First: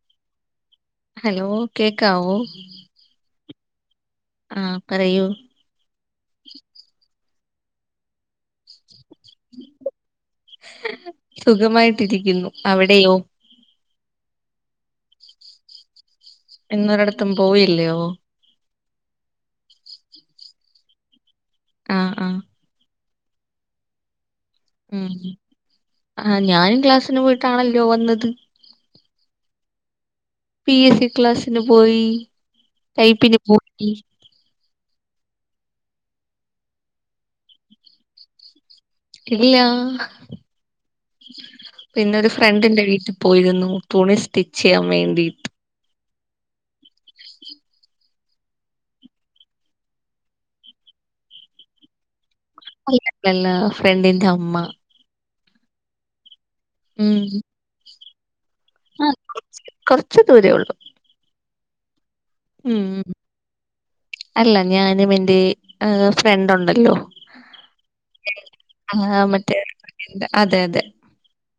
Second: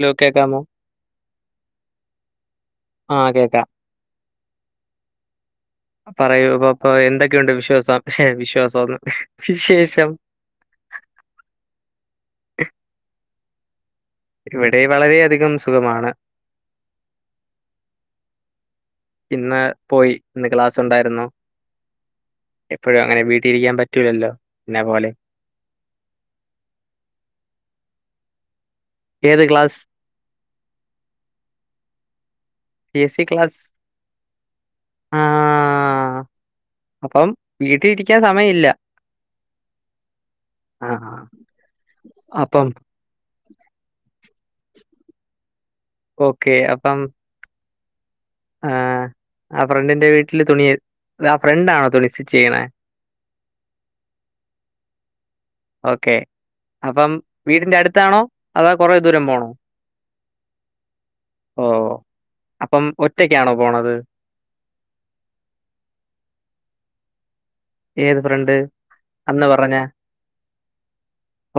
Hello കേക്കാമോ? Hello കേക്കാവോ? ആ കേക്കാം. ആഹ് പറയു. പറയു പപ്പ. എന്തൊക്കെയൊണ്ട് വിശ്വാസം? ഷെ വിശ്വാസൊന്ന്. വിശേഷം? സുഖമായിട്ടിരിക്കുന്നു അവിടെയോ? ഇവെടെ വളരെയധികം സുഖമാണ്. ഇന്നൊരിടത്തും പോയില്ലയോ? ഇന്ന് പോയി ഇന്ന് ക്ലാസുണ്ടായ്ര്ന്നു ആഹ് ആഹ് ങ്ങനെ വീട്ടി ഇരിക്കാൻ പറ്റൂലല്ലോ എന്നെ ഉം പോലെ. ആഹ് ഞാനും ക്ലാസ്സ്ന് പോയ്ട്ടാണല്ലോ വന്നത് ഏത് ക്ലാസ് പി എസ് സി ക്ലാസ്സ്ന് പോയി ടൈപ്പിന് പോയി ആഹ് അപ്പം വീട്ടി ഇരിക്കാൻ സമയല്ല ഇല്ലാഹ് ആ പിന്നെ ഒരു അപ്പം ഫ്രണ്ടിന്റെ വീട്ടി പോയ്ര്ന്നു തുണി സ്റ്റിച്ചെയ്യാം വേണ്ടീട്ട് ഓക്കെ അപ്പം ആഹ് ആ ഫ്രണ്ട്ന്റെ വീട്ട്ല് തുണിയെ ആ ഫ്രണ്ടാണോ തുണി സി- അല്ലല്ലല്ലാ ഫ്രണ്ടിന്റെ അമ്മാ ഓക്കെ അപ്പം വീടിന്റെ അട്ത്താണോ? അതോ കൊറേ ആ ദൂരം പോണോ കൊറച്ച് ദൂരേ ഉള്ളു ഓഹ് ഉം അല്ല ഞാനുമെന്റെ ഏഹ് ഫ്രണ്ട് ഉണ്ടല്ലോ ഏത് ഫ്രണ്ട് ആ അന്ന് മറ്റേ പറഞ്ഞെ അതെ അതെ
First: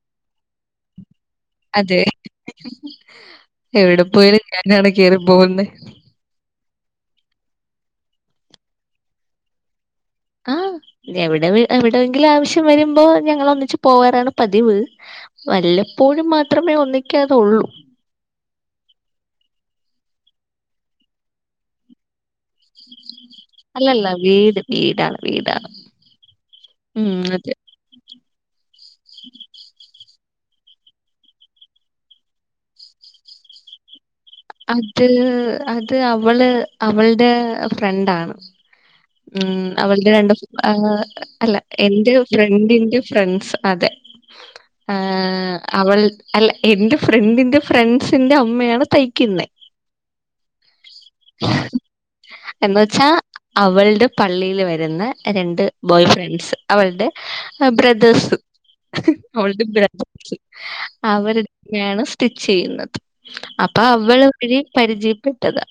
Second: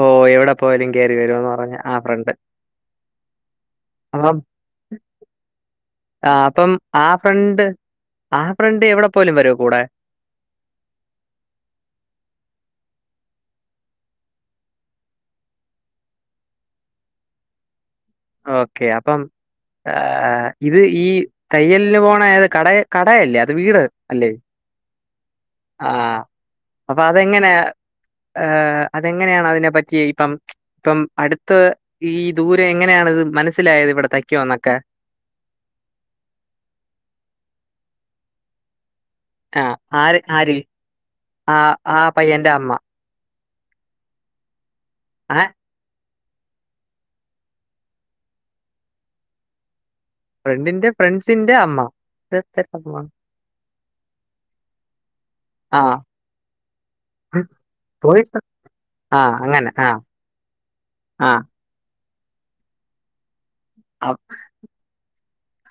ഓഹ് എ വ്ടെ പോയാലും കേറി വരൂന്ന് പറഞ്ഞ ആ ഫ്രണ്ട് എവ്ടെ പോയാലും ഞാനാണ് കേറി പോവുന്നെ ആഹ് അപ്പം ആ ഫ്രണ്ട് ആ ഫ്രണ്ട് എവ്ടെ പോയാലും വരോ കൂടെ ആഹ് എവ്ടെവി എവ്ടെങ്കിലാവശ്യം വര്മ്പോ ഞങ്ങളൊന്നിച്ച് പോവാറാണ് പതിവ് വല്ല പ്പോഴും മാത്രമേ ഒന്നിക്കാതൊള്ളു ഓക്കെ അപ്പം ഏഹ് ഇത് ഈ തയ്യൽന് പോണെ ഏത് കടെയെ കടെയെല്ലേ അത് വീട് അല്ലല്ല അല്ലേ വീട് വീടാണ് വീടാണ് ആഹ് അപ്പ ഉം അതെങ്ങെനേ അതെ ഏഹ് അതെങ്ങനെയാണ് അതിനെ പറ്റി ഇപ്പം ഇപ്പം അടുത്ത് ഈ ദൂരെ എങ്ങനെയാണ് ഇത് മനസ്സിലായത് ഇവടത്തെ അത് അത് അവള് അവൾടെ ഫ്രണ്ടാണ് ആ ഉം അവൾടെ ആര് രണ്ട് ആര്? അല്ല ആ ആ എന്റെ പയ്യന്റെ അമ്മ. ഫ്രണ്ടിന്റെ ഫ്രണ്ട്സാ അതെ ഏഹ് ആഹ് അവൾ അല്ല എന്റെ ഫ്രണ്ടിന്റെ ഫ്രണ്ട്സിന്റെ അമ്മയാണ് തയ്ക്കുന്നെ ഫ്രണ്ടിന്റെ ഫ്രണ്ട്സിന്റെ അമ്മ [inaudible] അമ്മ ടെ പള്ളില് വരുന്ന രണ്ട് ആഹ് ബോയ് ഫ്രണ്ട്സ് അവൾടെ ബ്രദേഴ്സ് ആഹ് അവൾടെ അങ്ങനെ ആഹ് ബ്രദേഴ്‌സ് ആഹ് അവരെടക്കെയാണ് സ്റ്റിച്ച് ചെയ്യുന്നത് അപ്പാ അവള് വഴി പരിചയപ്പെട്ടതാ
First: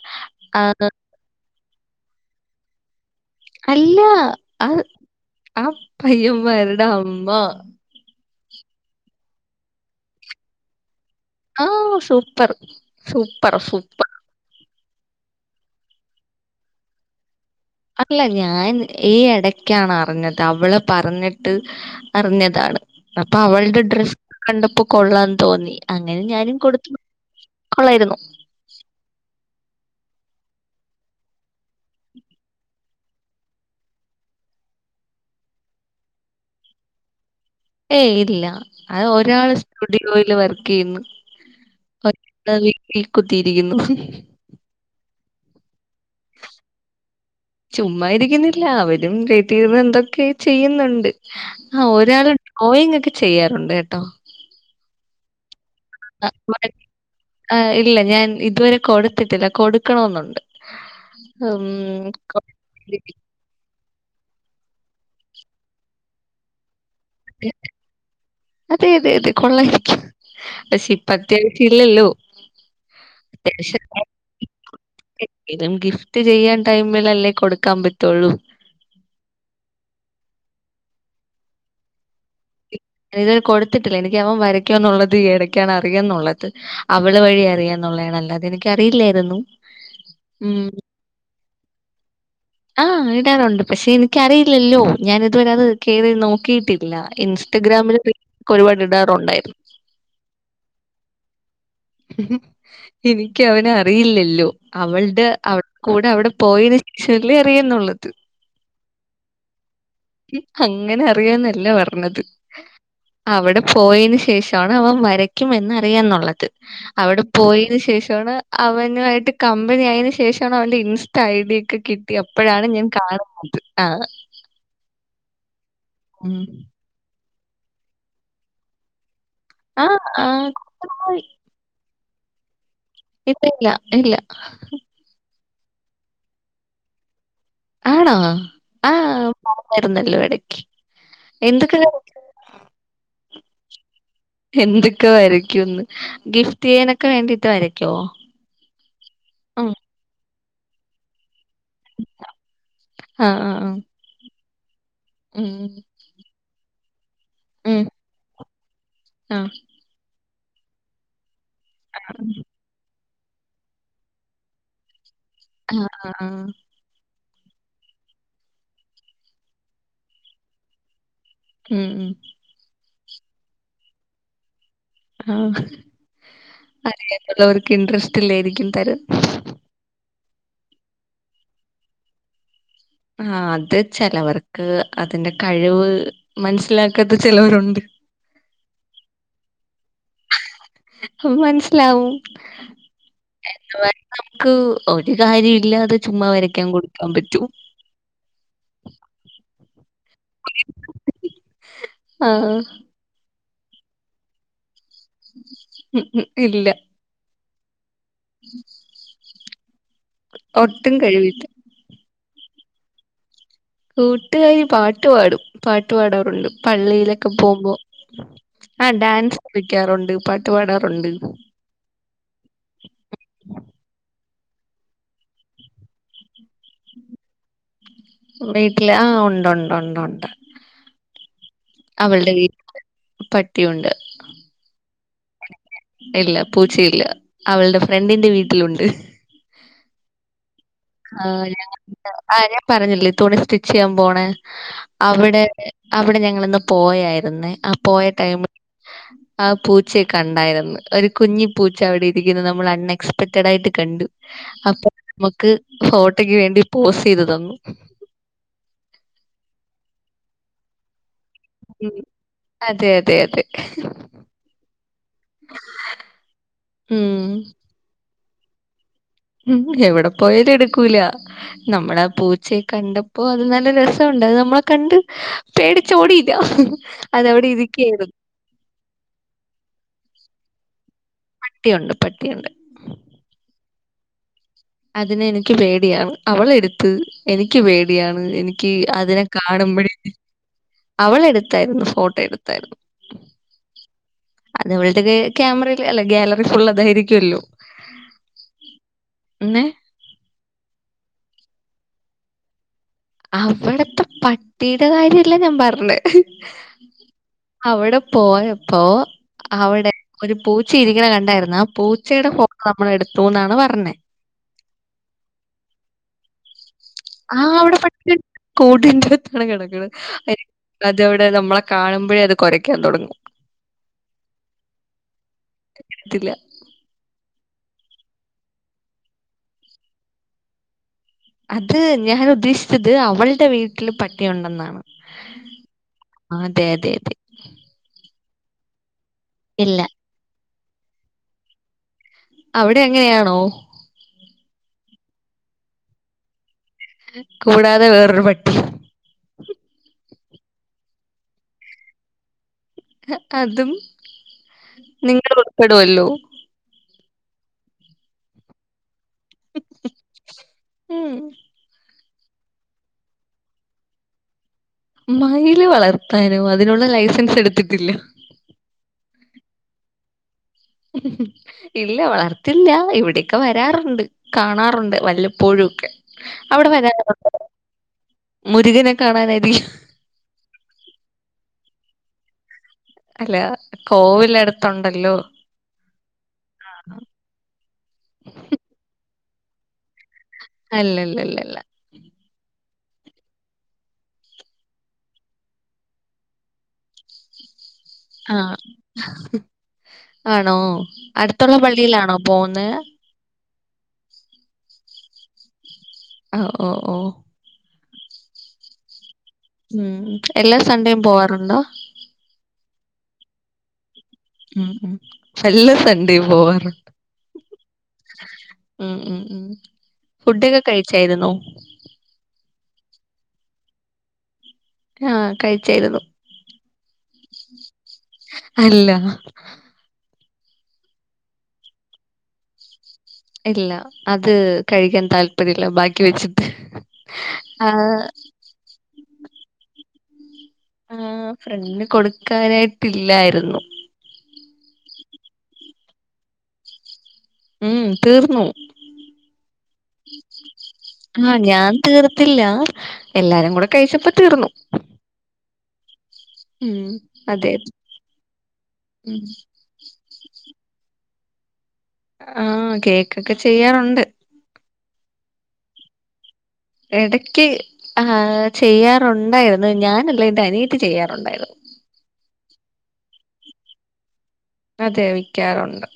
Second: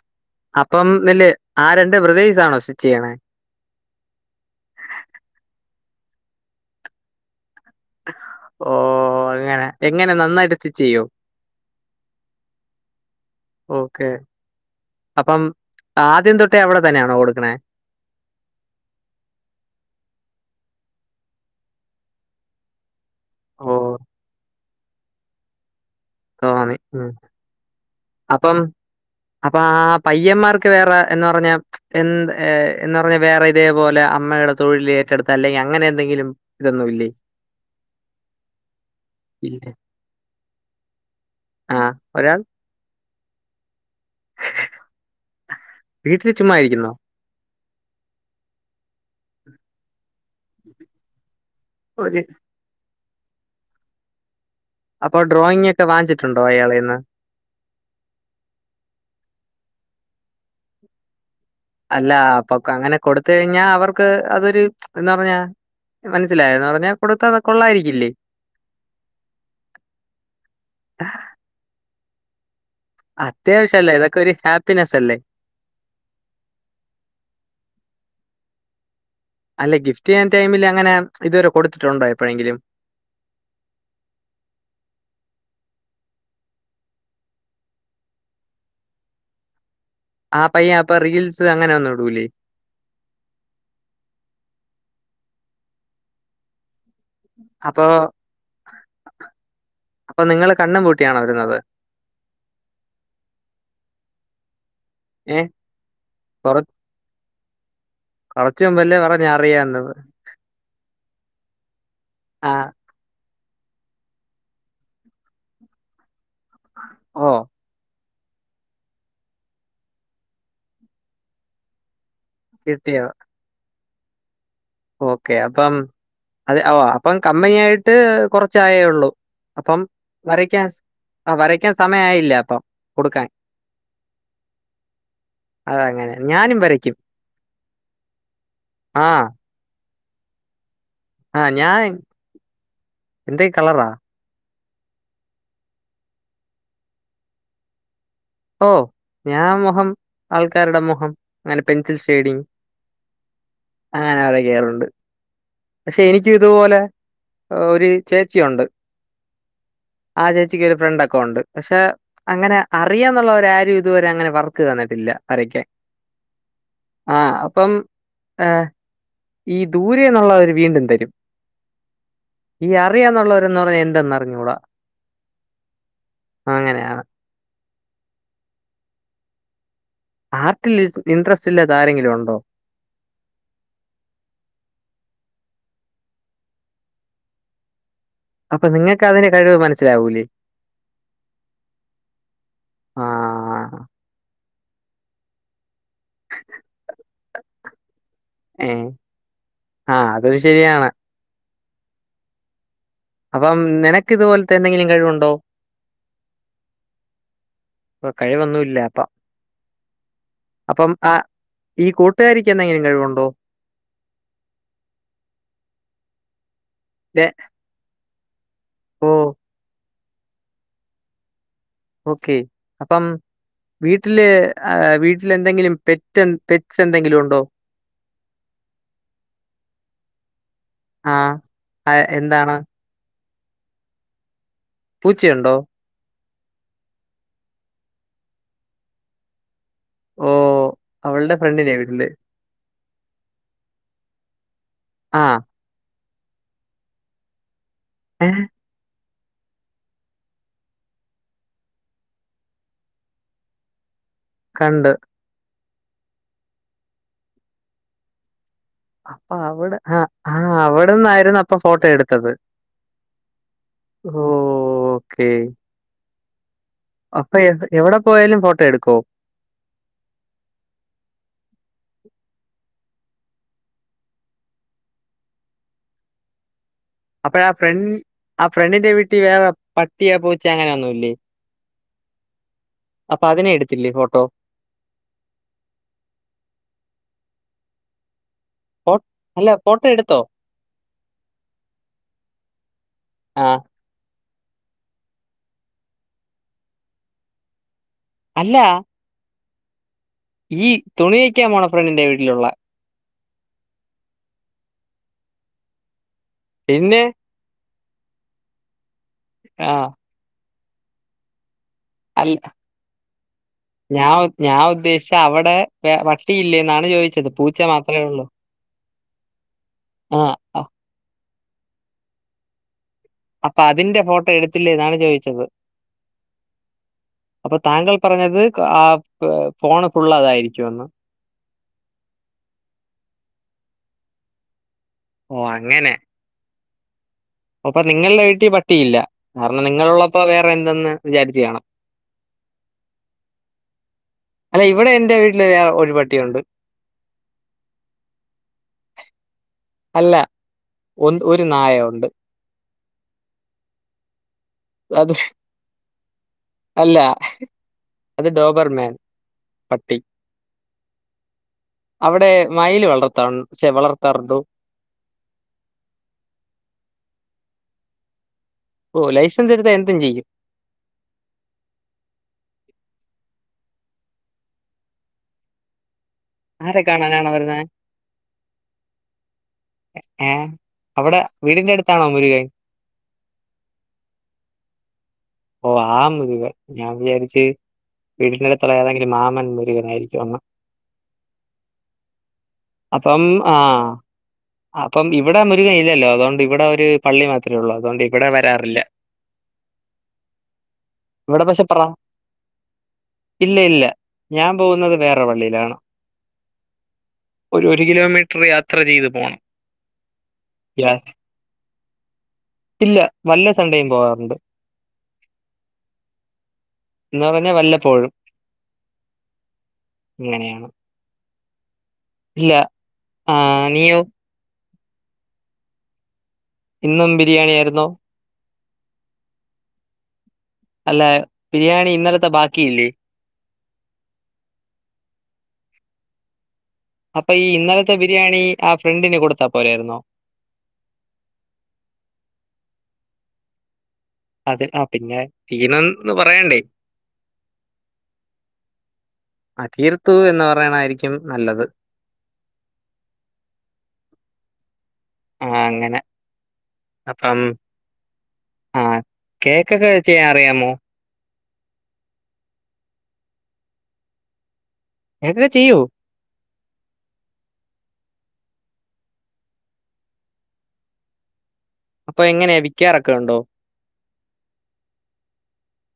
അപ്പം ന്നില് ആ രണ്ട് ബ്രദേസാണോ സ്റ്റിച്ച് ചെയ്യണേ അല്ല ആഹ് ആ പയ്യന്മാരുടെ അമ്മ ഓഹ് അങ്ങനെ എങ്ങനെ നന്നായിട്ട് സ്റ്റിച്ച് ചെയ്യോ ആഹ് സൂപ്പർ സൂപ്പർ ഓക്കെ സൂപ്പറാ അപ്പം ആദ്യം തൊട്ടേ അവടെ തന്നെയാണോ കൊടുക്കണേ അല്ല ഞാൻ ഈഹ് എടക്കാണ് അറിഞ്ഞത് അവള് പറഞ്ഞിട്ട് അറിഞ്ഞതാണ് അപ്പോ ഓ അവൾടെ ഡ്രസ്സ് കണ്ടപ്പോ കൊള്ളാന്ന് തോന്നി അങ്ങനെ ഞാനും തോന്നി കൊടുത്തു ഉം കൊള്ളാരുന്നു. പയ്യമാർക്ക് വേറെ എന്ന് പറഞ്ഞാ എ എന്ന് പറഞ്ഞാ വേറെ ഇതേപോലെ അമ്മടെ തൊഴില് ക്കെടുത്ത അല്ലെ അങ്ങനെ എന്തെങ്കിലും ഇതൊന്നുവില്ലേ ഏയ് ഇല്ല അത് ഒരാള് ഇല്ല സ്റ്റുഡിയോയില് വർക്ക് ചെയ്യുന്നു ആഹ് ഒരാൾ [unintelligible] വീട്ടി കുത്തിയിരിക്കുന്നു. വീട്ടിൽ ചുമ്മാ ഇരിക്കുന്നോ ചുമ്മാ ഇരിക്കുന്നില്ല അവരും വീട്ടി ഇരുന്ന് എന്തൊക്കെ ചെയ്യുന്നുണ്ട്. ആ ഒരു ഒരാള് ഡ്രോയിങ് ഒക്കെ ചെയ്യാറുണ്ട് കേട്ടോ അപ്പോ ഡ്രോയിങ് ഒക്കെ ആ വാങ്ങിച്ചിട്ടുണ്ടോ മ അയാളെന്ന് ആ ഇല്ല ഞാൻ ഇതുവരെ കൊടുത്തിട്ടില്ല കൊടു ക്കണമെന്നുണ്ട് അല്ല അപ്പ അങ്ങനെ കൊടുത്ത് കഴിഞ്ഞാൽ അവർ വക്ക് അതൊരു എന്താ പറഞ്ഞാ മനസ്സിലായോ എന്ന് പറഞ്ഞാ കൊടുത്ത കൊള്ളായിരിക്കില്ലേ? അതെ, അതെ അതെ കൊള്ളായിരിക്കും, പക്ഷേ ഇപ്പത്യാവശ്യം ഇല്ലല്ലോ. അത്യാവശ്യം അല്ലേ, ഇതൊക്കെ ഒരു ഹാപ്പ് [unintelligible] ങ്കിലും ഗിഫ്റ്റ് ചെയ്യാൻ ടൈമിലല്ലേ കൊടുക്കാൻ പറ്റുള്ളൂ. അല്ല, ഗിഫ്റ്റ് ചെയ്യാൻ ടൈമിൽ അങ്ങനെ ഇതുവരെ കൊടുത്തിട്ടോണ്ടോ എപ്പഴങ്കിലും ഞാൻ ഇതു വരെ കൊടുത്തിട്ടില്ല എനിക്ക് അവൻ വരയ്ക്കോ എന്നുള്ളത് ഈ ഇടയ്ക്കാണ് അറിയാം എന്നുള്ളത്, അവള് വഴി അറിയാ ഒള്ളേണ് അല്ലാതെ എനിക്കറിയില്ലായിരുന്നു. ആ പയ്യ അപ്പ റീൽസ് അങ്ങനെ ഒന്നും ഇടുലേ ആ, ഇടാറുണ്ട് പക്ഷേ എനിക്കറിയില്ലല്ലോ. ഞാൻ ഇതുവരെ അത് കേറി നോക്കിയിട്ടി ഇല്ല അപ്പൊ ഇൻസ്റ്റഗ്രാമില് പിക് ഒരുപാട് ഇടാറൊണ്ടായിരുന്നു. അപ്പൊ നിങ്ങള് കണ്ണും പൂട്ടിയാണോ ഇടുന്നത്? എനിക്ക് അവനെ അറിയില്ലല്ലോ അവൾടെ ഏഹ്? അവ കൂട അവടെ കൊറ പോയതിന് ശേഷല്ലേ അറിയുന്നുള്ളൂ ത് കൊറച്ച് മുമ്പല്ലേ പറഞ്ഞ് അറിയാന്ന്. അങ്ങനെ അറിയാന്നല്ല പറഞ്ഞത്. ആഹ്. അവടെ പോയേന് ശേഷാണ് അവൻ വരയ്ക്കുംമെന്ന് അറിയാന്നുള്ളത്, അവിടെ ഓഹ് പോയേന് ശേഷ ണ് അവനു ആയിട്ട് കമ്പനി ആയന് ശേഷാണ് അവന്റെ ഇൻസ്റ്റ ഐഡി ഒക്കെ കി കിട്ടി അപ്പഴാണ് ഞാൻ കിട്ടിയോ? കാണുന്നത്, ആ ഓക്കെ അപ്പം അത് ഓ അപ്പം കമ്പനിയായിട്ട് കുറച്ചായേള്ളൂ അപ്പം ആഹ് ആഹ് വരയ്ക്കാൻ, ആ വരയ്ക്കാൻ സമയായില്ല അപ്പം കൊടുക്കാൻ. ഇല്ല ഇല്ല ഇല്ല ആ അങ്ങനെ ഞാനും വരയ്ക്കും ആണോ ആ, പറഞ്ഞാരുന്നല്ലോ ഇടയ്ക്ക് ആ, ഞാൻ എന്തേ കളറാ എന്തൊക്കെ വരയ്ക്കുന്ന്, ഗിഫ്റ്റ് ചെയ്യാനൊക്കെ വേണ്ടിട്ട് വരയ്ക്കോ? ഓ ഞാൻ ഉം. മുഹം, ആൾക്കാരുടെ മുഹം അങ്ങനെ പെൻസിൽ ഷെയഡിങ് ആഹ് ആഹ് ആഹ്. അങ്ങനെ ഒക്കെ ചെയ്യാറുണ്ട്. ഉം. പക്ഷെ എനിക്ക് ഇതുപോലെ ഉം. ഒരു ചേച്ചി ഒണ്ട്, ആഹ്. ആ ചേച്ചിക്ക് ഒരു ഫ്രണ്ടൊക്കെ ഒണ്ട്. പക്ഷേ, അങ്ങനെ അറിയാന്നുള്ളവരാരും ഇതുവരെ അങ്ങനെ വർക്ക് തന്നിട്ടില്ല. വരയ്ക്കാൻ ആ ആ ആ ആ അപ്പം ആ ഈ ദൂരെന്നുള്ളവര് വീണ്ടും തരും. ഉം, ഉം അറിയാ എന്നുള്ളവരന്ന് പറഞ്ഞാ എന്തെന്ന് അറിഞ്ഞുകൂടാ. ആ, അറിയാന്നുള്ളവർ ഇൻട്രസ്റ്റ് ഇല്ലായിരിക്കും തരാൻ ആർട്ടിൽ ഈസ് ഇൻട്രസ്റ്റ് ഇല്ലാത്ത ആരെങ്കിലും ഒണ്ടോ? ആ, അത് ചെലവർക്ക് അതിന്റെ കഴിവ് മനസിലാക്കാത്ത ചെലവരുണ്ട്. അപ്പ നിങ്ങക്ക് അതിന്റെ കഴിവ് മനസ്സിലാവൂലേ ഹും മനസിലാവും ആ എന്ന് പറഞ്ഞ് മ്മക്ക് ഒരു കാര്യോല്ലാതെ ചുമ്മാ വരയ്ക്കാൻ കൊടുക്കാൻ പറ്റ്വോ? ഏ ആ അതൊരു ശരിയാണ്. ആ അപ്പം നിനക്ക് ഇതുപോലത്തെ എന്തെങ്കിലും കഴിവുണ്ടോ? ഉം, ഉം ഇല്ല ആ കഴിവൊന്നുമല്ല അപ്പം, അപ്പം ഒട്ടും ആ കഴിവില്ല ഈ കൂട്ട കൂട്ടുകാരിക്ക് എന്തെങ്കിലും കഴിവുണ്ടോ? കൂട്ടുകാരി പാട്ട് പാടും, പാട്ട് പാടാറുണ്ട് ലെ പള്ളിയിലൊക്കെ പോകുമ്പോ. ആ ഓ ഡാൻസ് കുളിക്കാറുണ്ട് പാട്ട് പാടാറുണ്ട് ഓക്കെ അപ്പം വീട്ടില് വീട്ടിൽ എന്തെങ്കിലും പെറ്റ പെറ്റ് പെറ്റ്സ് എന്തെങ്കിലും ഉണ്ടോ വീട്ടില് ആ ഉണ്ടുണ്ട് ഉണ്ടുണ്ട് ആ അ എന്താണ് പട്ടിയുണ്ട് പൂച്ചയുണ്ടോ ഇല്ല പൂച്ചയില്ല അവളുടെ ഫ്രണ്ടിന്റെ വീട്ടിലുണ്ട് ഓ ആ അവളുടെ ഫ്രണ്ടിന്റെ വീട്ടില് ഞങ്ങ ആ ഞാൻ പറഞ്ഞില്ലേ തുണി സ്റ്റിച്ച് ചെയ്യാൻ പോണ ആഹ് അവിടെ അവിടെ ഞങ്ങളിന്ന് പോയായിരുന്നേ ആ പോയ ഏഹ് ടൈമിൽ ആ പൂച്ചയെ കണ്ടായിരുന്നു ഒരു കുഞ്ഞി പൂച്ച അവിടെ ഇരിക്കുന്നു നമ്മൾ അൺഎക്സ്പെക്റ്റഡ് ആയിട്ട് കണ്ടു അപ്പൊ കണ്ട് നമ്മുക്ക് ഫോട്ടോക്ക് വേണ്ടി പോസ് ചെയ്ത് തന്നു അപ്പൊ അവിടെ ആ ആ അവിടെന്നായിരുന്നു അപ്പൊ ഫോട്ടോ ഉം എടുത്തത് അതെ അതെ അതെ ഓ ഓക്കെ ഉം അപ്പൊ എവി എവിടെ പോയാലും ഫോട്ടോ എടുക്കോ ഉം എവിടെ പോയാലും എടുക്കൂല നമ്മളാ പൂച്ചയെ കണ്ടപ്പോ അത് നല്ല രസം ഉണ്ട് അത് നമ്മളെ കണ്ട് പേടിച്ചോടീല്ല അപ്പഴ ആ ഫ്രണ്ട് ആ ഫ്രണ്ടിന്റെ വീട്ടി വേറെ പട്ടിയ പൂച്ച അങ്ങനെ ഒന്നും ഇല്ലേ പട്ടിയുണ്ട് പട്ടിയുണ്ട് അപ്പൊ അതിനെ എടുത്തില്ലേ ഫോട്ടോ അതിനെ എനിക്ക് പേടിയാണ് അവളെടുത്ത് എനിക്ക് പേടിയാണ് എനിക്ക് എനിക്ക് ഫോ അതിനെ അല്ല ഫോട്ടോ കാണുമ്പോഴേ എടുത്തോ അവളെടുത്തായിരുന്നു ഫോട്ടോ എടുത്തായിരുന്നു ആ അതവളുടെ കൈ ക്യാമറയിൽ അല്ല ഗാലറി ഫുള് അതായിരിക്കുല്ലോ അല്ല പിന്നെ ഈ തുണിയയ്ക്കാ മോള ഫ്രെണ്ടിൻ്റെ വീട്ടിലുള്ള അവിടത്തെ പട്ടിയുടെ കാര്യല്ല ഞാൻ പറഞ്ഞ പിന്നെ അവിടെ പോയപ്പോ ആ അവിടെ ഒരു പൂച്ചി ഇരിക്കണ കണ്ടായിരുന്നോ അല്ല പറഞ്ഞേ. ഞാ ഞാൻ ഉദ്ദേശിച്ച അവിടെ വെ പട്ടിയില്ലേന്നാണ് ചോദിച്ചത് ആ പൂച്ച അവിടെ മാത്രമേ പട്ടിണ്ട് ഉള്ളൂ കൂടിൻ്റെ അകത്താണ് കിടക്കണത് ആ [unintelligible] അ- അത് നമ്മളെ കാണുമ്പഴേ അത് കുരയ്ക്കാൻ തുടങ്ങും അപ്പൊ അതിന്റെ ഫോട്ടോ എടുത്തില്ലേ എന്നാണ് ചോദിച്ചത് അപ്പൊ താങ്കൾ പറഞ്ഞത് ആ ഫോണ് ഫുള്ള് തായിരിക്കും എന്ന് അത് ഞാൻ ഉദ്ദേശിച്ചത് അവളുടെ വീട്ടില് പട്ടിയുണ്ടെന്നാണ് ഓ അങ്ങനെ അതെ അതെ അതെ അപ്പൊ നിങ്ങളുടെ വീട്ടിൽ പട്ടിയില്ല കാരണം ഇല്ല നിങ്ങളുള്ളപ്പോ വേറെ എന്തെന്ന് വിചാരിച്ച് കാണും അവിടെ എങ്ങനെയാണോ അല്ല ഇവിടെ എൻ്റെ വീട്ടില് ഒരുപട്ടിയുണ്ട് കൂടാതെ വേറൊരു പട്ടി അല്ല ഒരു നായ ഉണ്ട് അതും അത് നിങ്ങളുൾപ്പെടുല്ലോ അല്ല അത് ഡോബർ മാൻ ഉം അവിടെ മയിൽ വളർത്താ ശേ വളർത്താറുണ്ടോ മയിൽ വളർത്താനോ അതിനുള്ള ലൈസൻസ് എടുത്തിട്ടില്ല ഓ ലൈസൻസ് എടുത്താ എന്തും ചെയ്യും ഇല്ല വളർത്തില്ല ഇവിടെയൊക്കെ വരാറുണ്ട് കാണാറുണ്ട് വല്ലപ്പോഴും ഒക്കെ അവിടെ ആരെ കാണാനാണ് വരാറുണ്ടൊ വരുന്നേ? മുരുകനെ കാണാനെബി ഏ.. അവിടെ വീടിന്റെയടുത്താണോ മുരുകൻ. അല്ല, കോവിലടുത്തുണ്ടല്ലോ. ഓ.. ആ മുരികൻ ഞാൻ വിചാരിച്ച്‌ വീടിന്റെയടുത്തുളളയേതെങ്കിലും, മാമൻ മുരുകനായിരിക്കുമെന്ന് അല്ലല്ല ലല്ലല്ല അപ്പം, ആ.. അപ്പം ഇവിടെ മുരുകനില്ലല്ലോ, അതുകൊണ്ടിവിടെയൊരുപള്ളി മാത്രമേയുള്ളൂ അതുകൊണ്ടിവിടെ ആഹ് വരാറില്ല ആണോ, ഇവിടെ അടുത്തുള്ള പള്ളിയിലാണോ പോന്നേ ഇല്ലയില്ല, ഞാൻ പോകുന്നത് വേറൊപള്ളിയിലാണ് ഹ.. ഓ... ഓ ഒരുകിലോമീറ്റർ യാത്ര ചെയ്തു പോണം. ഉം.. യാ എല്ലാസൺണ്ടേയും പോകാറുണ്ടോ ഇല്ല വല്ല സൺഡേയും പോവാറുണ്ട് ഉം.. വല്ല സൺഡേയും പോവാറുണ്ട്. എന്ന് പറഞ്ഞാ വല്ലപ്പോഴും ഉം.. ഉം... ഉ ഫുഡൊക്കെ അങ്ങനെയാണ്. കഴിച്ചായിരുന്നോ ഇല്ല, ആ.. നീയോ ആ.. കഴിച്ചായിരുന്നു. ഇന്നുംബിരിയാണി ആരുന്നോ അല്ല അല്ല, ബിരിയാണിയിന്നലത്തെ ബാക്കിയില്ലേ? ഇല്ല, അത്കഴിക്കാൻ താല്പര്യമില്ല, ബാക്കിവെച്ചിട്ട്... അപ്പോയീഇന്നലത്തെബിരിയാണി ആഫ്രണ്ടിന് കൊടുത്താൽ പോരായിരുന്നോ ആ, ഫ്രണ്ടിനുകൊടുക്കാനായിട്ടില്ലായിരുന്നു. അത് ആ പിന്നെ തീർന്നെന്നു പറയേണ്ടേ ഉം.. തീർന്നു [unintelligible] പറയണേ ആ.. ഞാൻതീർത്തില്ല. എല്ലാരും കൂടെ കഴിച്ചപ്പോ, തീർന്നു ആ.. അങ്ങനെ ഉം അപ്പം അതെ ആ.. ഉം കേക്കക്കെ ചെയ്യാനറിയാമോ ആ.. കേക്കൊക്കെ ചെയ്യാറുണ്ട്. കേക്കൊക്കെ ചെയ്യുവോ എടക്ക് ആ.. ചെയ്യാറുണ്ടായിരുന്നു. ഞാനല്ലയെന്റെ അനിയത്തി ചെയ്യാറുണ്ടായിരുന്നു. അപ്പൊ, എങ്ങനെയാ വിക്കാറൊക്കെയുണ്ടോ അതെ, വിക്കാറൊണ്ട്